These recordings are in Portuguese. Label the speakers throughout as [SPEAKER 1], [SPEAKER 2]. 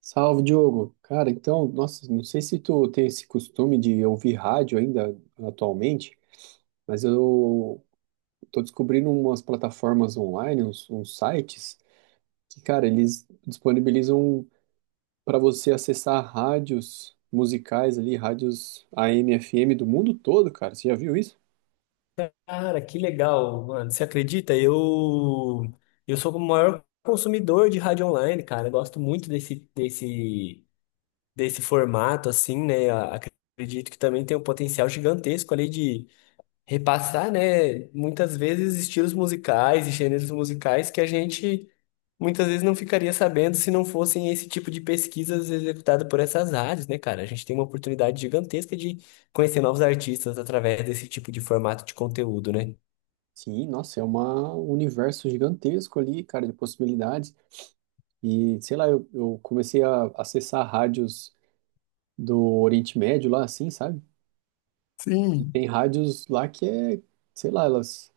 [SPEAKER 1] Salve, Diogo. Cara, então, nossa, não sei se tu tem esse costume de ouvir rádio ainda atualmente, mas eu tô descobrindo umas plataformas online, uns sites que, cara, eles disponibilizam para você acessar rádios musicais ali, rádios AM, FM do mundo todo, cara. Você já viu isso?
[SPEAKER 2] Cara, que legal, mano. Você acredita? Eu sou o maior consumidor de rádio online, cara. Eu gosto muito desse formato assim, né? Acredito que também tem um potencial gigantesco ali de repassar, né, muitas vezes estilos musicais e gêneros musicais que a gente muitas vezes não ficaria sabendo se não fossem esse tipo de pesquisas executadas por essas rádios, né, cara? A gente tem uma oportunidade gigantesca de conhecer novos artistas através desse tipo de formato de conteúdo, né?
[SPEAKER 1] Sim, nossa, é um universo gigantesco ali, cara, de possibilidades. E, sei lá, eu comecei a acessar rádios do Oriente Médio lá, assim, sabe?
[SPEAKER 2] Sim.
[SPEAKER 1] Tem rádios lá que é, sei lá, elas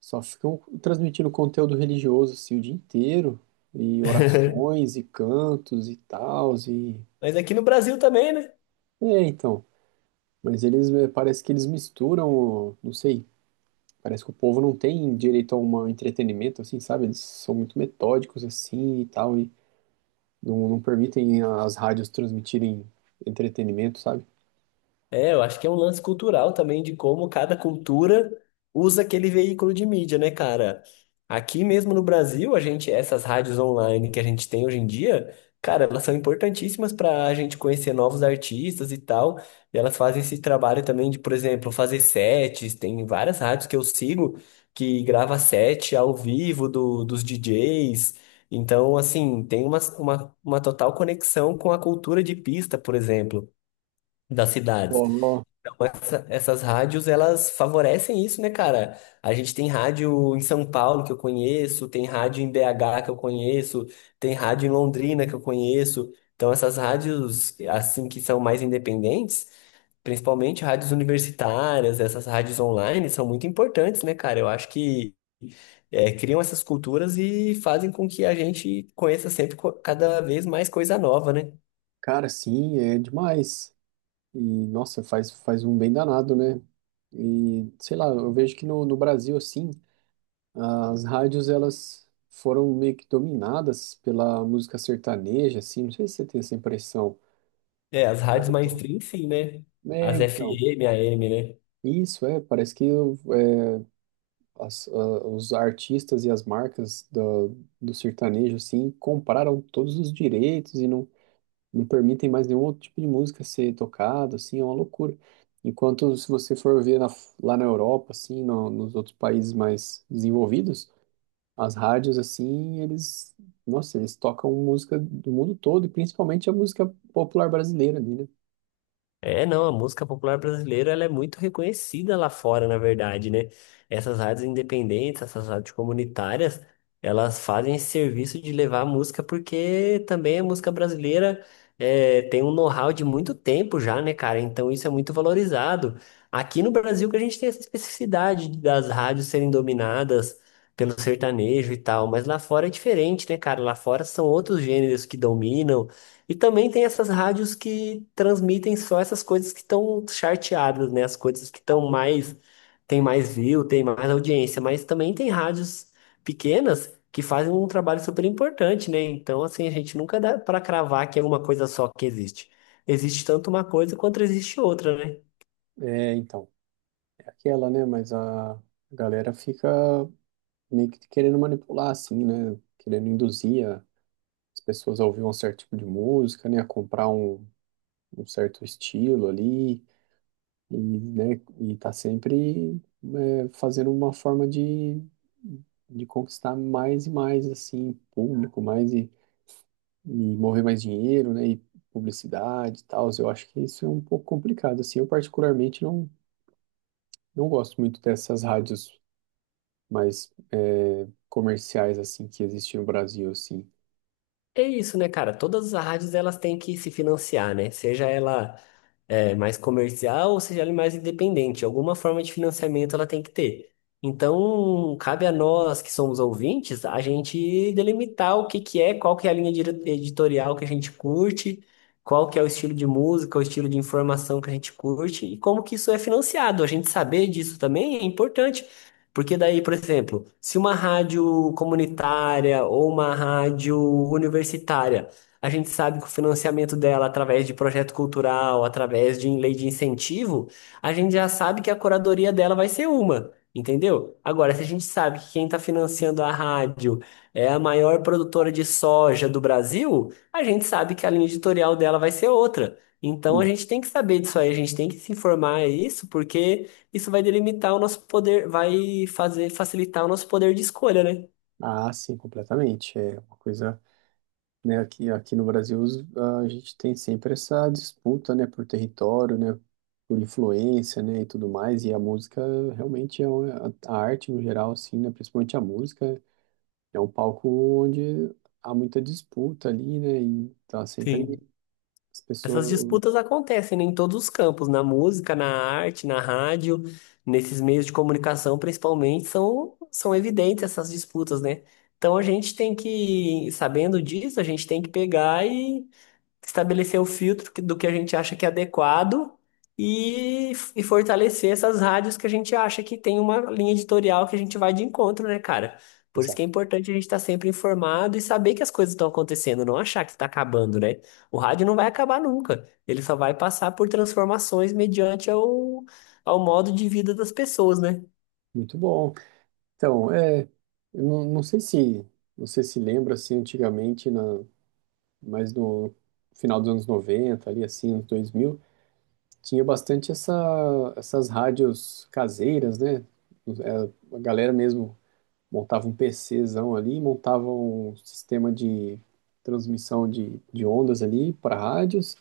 [SPEAKER 1] só ficam transmitindo conteúdo religioso assim o dia inteiro, e orações e cantos e tal e
[SPEAKER 2] Mas aqui no Brasil também, né?
[SPEAKER 1] é, então, mas eles parece que eles misturam, não sei, parece que o povo não tem direito a um entretenimento, assim, sabe? Eles são muito metódicos assim e tal e não permitem as rádios transmitirem entretenimento, sabe?
[SPEAKER 2] É, eu acho que é um lance cultural também de como cada cultura usa aquele veículo de mídia, né, cara? Aqui mesmo no Brasil, a gente, essas rádios online que a gente tem hoje em dia, cara, elas são importantíssimas para a gente conhecer novos artistas e tal. E elas fazem esse trabalho também de, por exemplo, fazer sets. Tem várias rádios que eu sigo que grava set ao vivo do, dos DJs. Então, assim, tem uma total conexão com a cultura de pista, por exemplo, das
[SPEAKER 1] Ó,
[SPEAKER 2] cidades.
[SPEAKER 1] ó,
[SPEAKER 2] Essas rádios, elas favorecem isso, né, cara? A gente tem rádio em São Paulo que eu conheço, tem rádio em BH que eu conheço, tem rádio em Londrina que eu conheço. Então, essas rádios, assim, que são mais independentes, principalmente rádios universitárias, essas rádios online, são muito importantes, né, cara? Eu acho que é, criam essas culturas e fazem com que a gente conheça sempre cada vez mais coisa nova, né?
[SPEAKER 1] cara, sim, é demais. E, nossa, faz um bem danado, né? E, sei lá, eu vejo que no Brasil, assim, as rádios, elas foram meio que dominadas pela música sertaneja, assim, não sei se você tem essa impressão.
[SPEAKER 2] É, as rádios
[SPEAKER 1] Quanto-
[SPEAKER 2] mainstream, sim, né?
[SPEAKER 1] É,
[SPEAKER 2] As
[SPEAKER 1] então,
[SPEAKER 2] FM, AM, né?
[SPEAKER 1] isso, é, parece que é, as- a- os artistas e as marcas do sertanejo, assim, compraram todos os direitos e não permitem mais nenhum outro tipo de música ser tocado, assim, é uma loucura. Enquanto, se você for ver na- lá na Europa, assim, no- nos outros países mais desenvolvidos, as rádios, assim, eles, nossa, eles tocam música do mundo todo, e principalmente a música popular brasileira ali, né?
[SPEAKER 2] É, não, a música popular brasileira ela é muito reconhecida lá fora, na verdade, né? Essas rádios independentes, essas rádios comunitárias, elas fazem esse serviço de levar a música porque também a música brasileira é, tem um know-how de muito tempo já, né, cara? Então isso é muito valorizado. Aqui no Brasil que a gente tem essa especificidade das rádios serem dominadas pelo sertanejo e tal, mas lá fora é diferente, né, cara? Lá fora são outros gêneros que dominam e também tem essas rádios que transmitem só essas coisas que estão charteadas, né? As coisas que estão mais, tem mais view, tem mais audiência, mas também tem rádios pequenas que fazem um trabalho super importante, né? Então, assim, a gente nunca dá para cravar que é uma coisa só que existe. Existe tanto uma coisa quanto existe outra, né?
[SPEAKER 1] É, então, é aquela, né? Mas a galera fica meio que querendo manipular, assim, né? Querendo induzir a- as pessoas a ouvir um certo tipo de música, né? A comprar um, um certo estilo ali. E, né, e tá sempre é, fazendo uma forma de conquistar mais e mais, assim, público, mais e mover mais dinheiro, né, e publicidade e tal. Eu acho que isso é um pouco complicado, assim. Eu particularmente não gosto muito dessas rádios mais é, comerciais, assim, que existem no Brasil, assim.
[SPEAKER 2] É isso, né, cara? Todas as rádios elas têm que se financiar, né? Seja ela é, mais comercial, ou seja, ela é mais independente. Alguma forma de financiamento ela tem que ter. Então, cabe a nós que somos ouvintes, a gente delimitar o que que é, qual que é a linha editorial que a gente curte, qual que é o estilo de música, o estilo de informação que a gente curte e como que isso é financiado. A gente saber disso também é importante. Porque daí, por exemplo, se uma rádio comunitária ou uma rádio universitária a gente sabe que o financiamento dela, através de projeto cultural, através de lei de incentivo, a gente já sabe que a curadoria dela vai ser uma, entendeu? Agora, se a gente sabe que quem está financiando a rádio é a maior produtora de soja do Brasil, a gente sabe que a linha editorial dela vai ser outra. Então,
[SPEAKER 1] E-
[SPEAKER 2] a gente tem que saber disso aí, a gente tem que se informar a isso, porque isso vai delimitar o nosso poder, vai fazer facilitar o nosso poder de escolha, né?
[SPEAKER 1] ah, sim, completamente. É uma coisa, né? Aqui no Brasil os- a gente tem sempre essa disputa, né, por território, né, por influência, né, e tudo mais. E a música realmente é uma, a arte no geral, assim, né, principalmente a música é um palco onde há muita disputa ali, né, e tá sempre
[SPEAKER 2] Sim.
[SPEAKER 1] as
[SPEAKER 2] Essas
[SPEAKER 1] pessoas.
[SPEAKER 2] disputas acontecem, né, em todos os campos, na música, na arte, na rádio, nesses meios de comunicação, principalmente, são, são evidentes essas disputas, né? Então a gente tem que, sabendo disso, a gente tem que pegar e estabelecer o filtro do que a gente acha que é adequado e fortalecer essas rádios que a gente acha que tem uma linha editorial que a gente vai de encontro, né, cara? Por isso que é
[SPEAKER 1] Exato.
[SPEAKER 2] importante a gente estar sempre informado e saber que as coisas estão acontecendo, não achar que está acabando, né? O rádio não vai acabar nunca. Ele só vai passar por transformações mediante ao, ao modo de vida das pessoas, né?
[SPEAKER 1] Muito bom. Então, é, eu não sei se você se lembra assim antigamente na, mas no final dos anos 90 ali, assim, anos 2000, tinha bastante essa, essas rádios caseiras, né? É, a galera mesmo montava um PCzão ali, montava um sistema de transmissão de ondas ali para rádios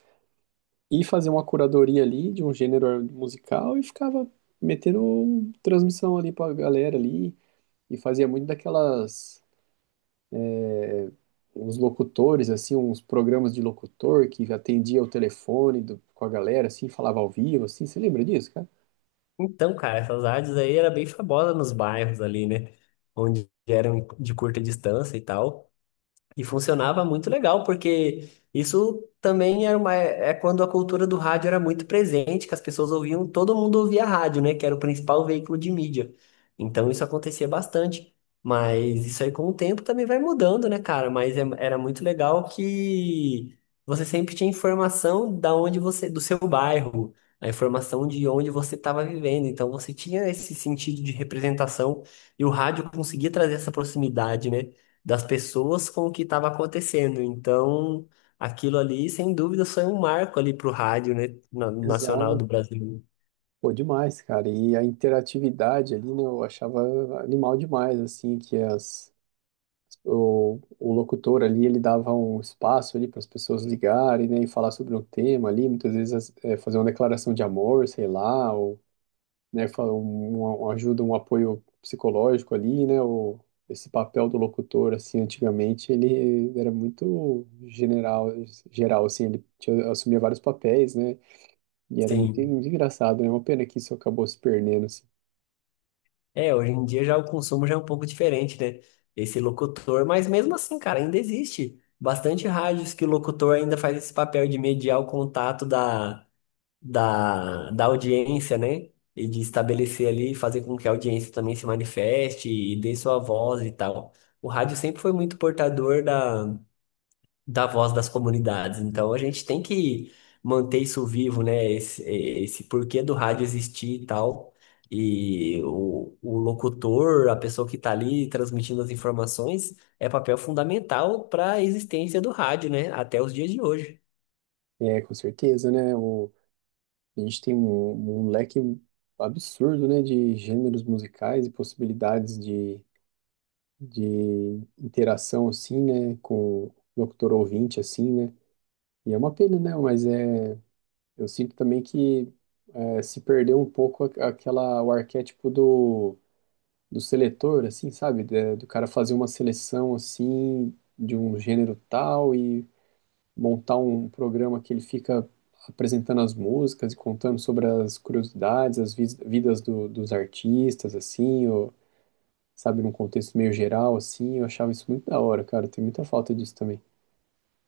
[SPEAKER 1] e fazia uma curadoria ali de um gênero musical e ficava metendo transmissão ali para a galera ali e fazia muito daquelas, uns locutores assim, uns programas de locutor que atendia o telefone do- com a galera assim, falava ao vivo assim, você lembra disso, cara?
[SPEAKER 2] Então, cara, essas rádios aí era bem famosa nos bairros ali, né? Onde eram de curta distância e tal. E funcionava muito legal, porque isso também era uma, é quando a cultura do rádio era muito presente, que as pessoas ouviam, todo mundo ouvia rádio, né? Que era o principal veículo de mídia. Então isso acontecia bastante. Mas isso aí com o tempo também vai mudando, né, cara? Mas era muito legal que você sempre tinha informação da onde você, do seu bairro, a informação de onde você estava vivendo. Então você tinha esse sentido de representação e o rádio conseguia trazer essa proximidade, né? Das pessoas com o que estava acontecendo. Então, aquilo ali, sem dúvida, foi um marco ali para o rádio, né, nacional do Brasil.
[SPEAKER 1] Pô, demais, cara. E a interatividade ali, né, eu achava animal demais, assim, que as, o locutor ali, ele dava um espaço ali para as pessoas ligarem, né, e falar sobre um tema ali, muitas vezes as- é, fazer uma declaração de amor, sei lá, ou, né, falar um, uma ajuda, um apoio psicológico ali, né, o, esse papel do locutor, assim, antigamente, ele era muito general, geral, assim, ele tinha, assumia vários papéis, né, e era muito
[SPEAKER 2] Sim.
[SPEAKER 1] engraçado, né? Uma pena que isso acabou se perdendo, assim.
[SPEAKER 2] É, hoje em dia já o consumo já é um pouco diferente, né? Esse locutor, mas mesmo assim, cara, ainda existe bastante rádios que o locutor ainda faz esse papel de mediar o contato da, da audiência, né? E de estabelecer ali, fazer com que a audiência também se manifeste e dê sua voz e tal. O rádio sempre foi muito portador da, da voz das comunidades. Então a gente tem que manter isso vivo, né? Esse porquê do rádio existir e tal. E o locutor, a pessoa que está ali transmitindo as informações, é papel fundamental para a existência do rádio, né? Até os dias de hoje.
[SPEAKER 1] É, com certeza, né? O, a gente tem um, um leque absurdo, né, de gêneros musicais e possibilidades de interação, assim, né, com o locutor ouvinte, assim, né? E é uma pena, né? Mas é, eu sinto também que é, se perdeu um pouco a- aquela, o arquétipo do, do seletor, assim, sabe? Da- do cara fazer uma seleção, assim, de um gênero tal, montar um programa que ele fica apresentando as músicas e contando sobre as curiosidades, as vis- vidas do- dos artistas, assim, ou, sabe, num contexto meio geral, assim, eu achava isso muito da hora, cara, tem muita falta disso também.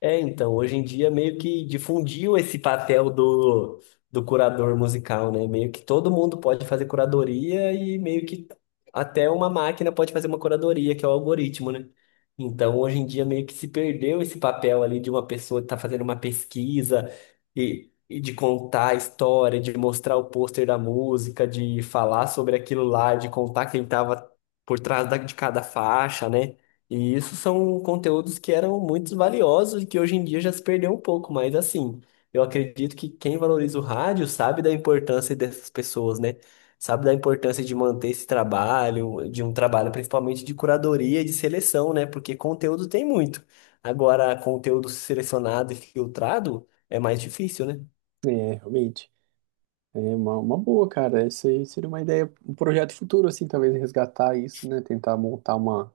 [SPEAKER 2] É, então, hoje em dia meio que difundiu esse papel do, do curador musical, né? Meio que todo mundo pode fazer curadoria e meio que até uma máquina pode fazer uma curadoria, que é o algoritmo, né? Então, hoje em dia meio que se perdeu esse papel ali de uma pessoa que está fazendo uma pesquisa e de contar a história, de mostrar o pôster da música, de falar sobre aquilo lá, de contar quem estava por trás de cada faixa, né? E isso são conteúdos que eram muito valiosos e que hoje em dia já se perdeu um pouco, mas assim, eu acredito que quem valoriza o rádio sabe da importância dessas pessoas, né? Sabe da importância de manter esse trabalho, de um trabalho principalmente de curadoria e de seleção, né? Porque conteúdo tem muito. Agora, conteúdo selecionado e filtrado é mais difícil, né?
[SPEAKER 1] É, realmente, é uma boa, cara, isso aí seria uma ideia, um projeto futuro, assim, talvez resgatar isso, né, tentar montar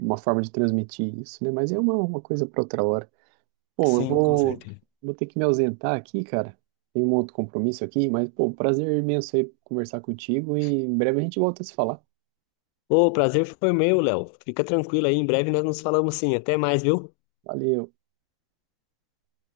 [SPEAKER 1] uma forma de transmitir isso, né, mas é uma coisa para outra hora. Bom, eu
[SPEAKER 2] Sim, com
[SPEAKER 1] vou,
[SPEAKER 2] certeza.
[SPEAKER 1] vou ter que me ausentar aqui, cara. Tem um outro compromisso aqui, mas, pô, prazer imenso aí conversar contigo e em breve a gente volta a se falar.
[SPEAKER 2] Ô, o prazer foi meu, Léo. Fica tranquilo aí, em breve nós nos falamos sim. Até mais, viu?
[SPEAKER 1] Valeu.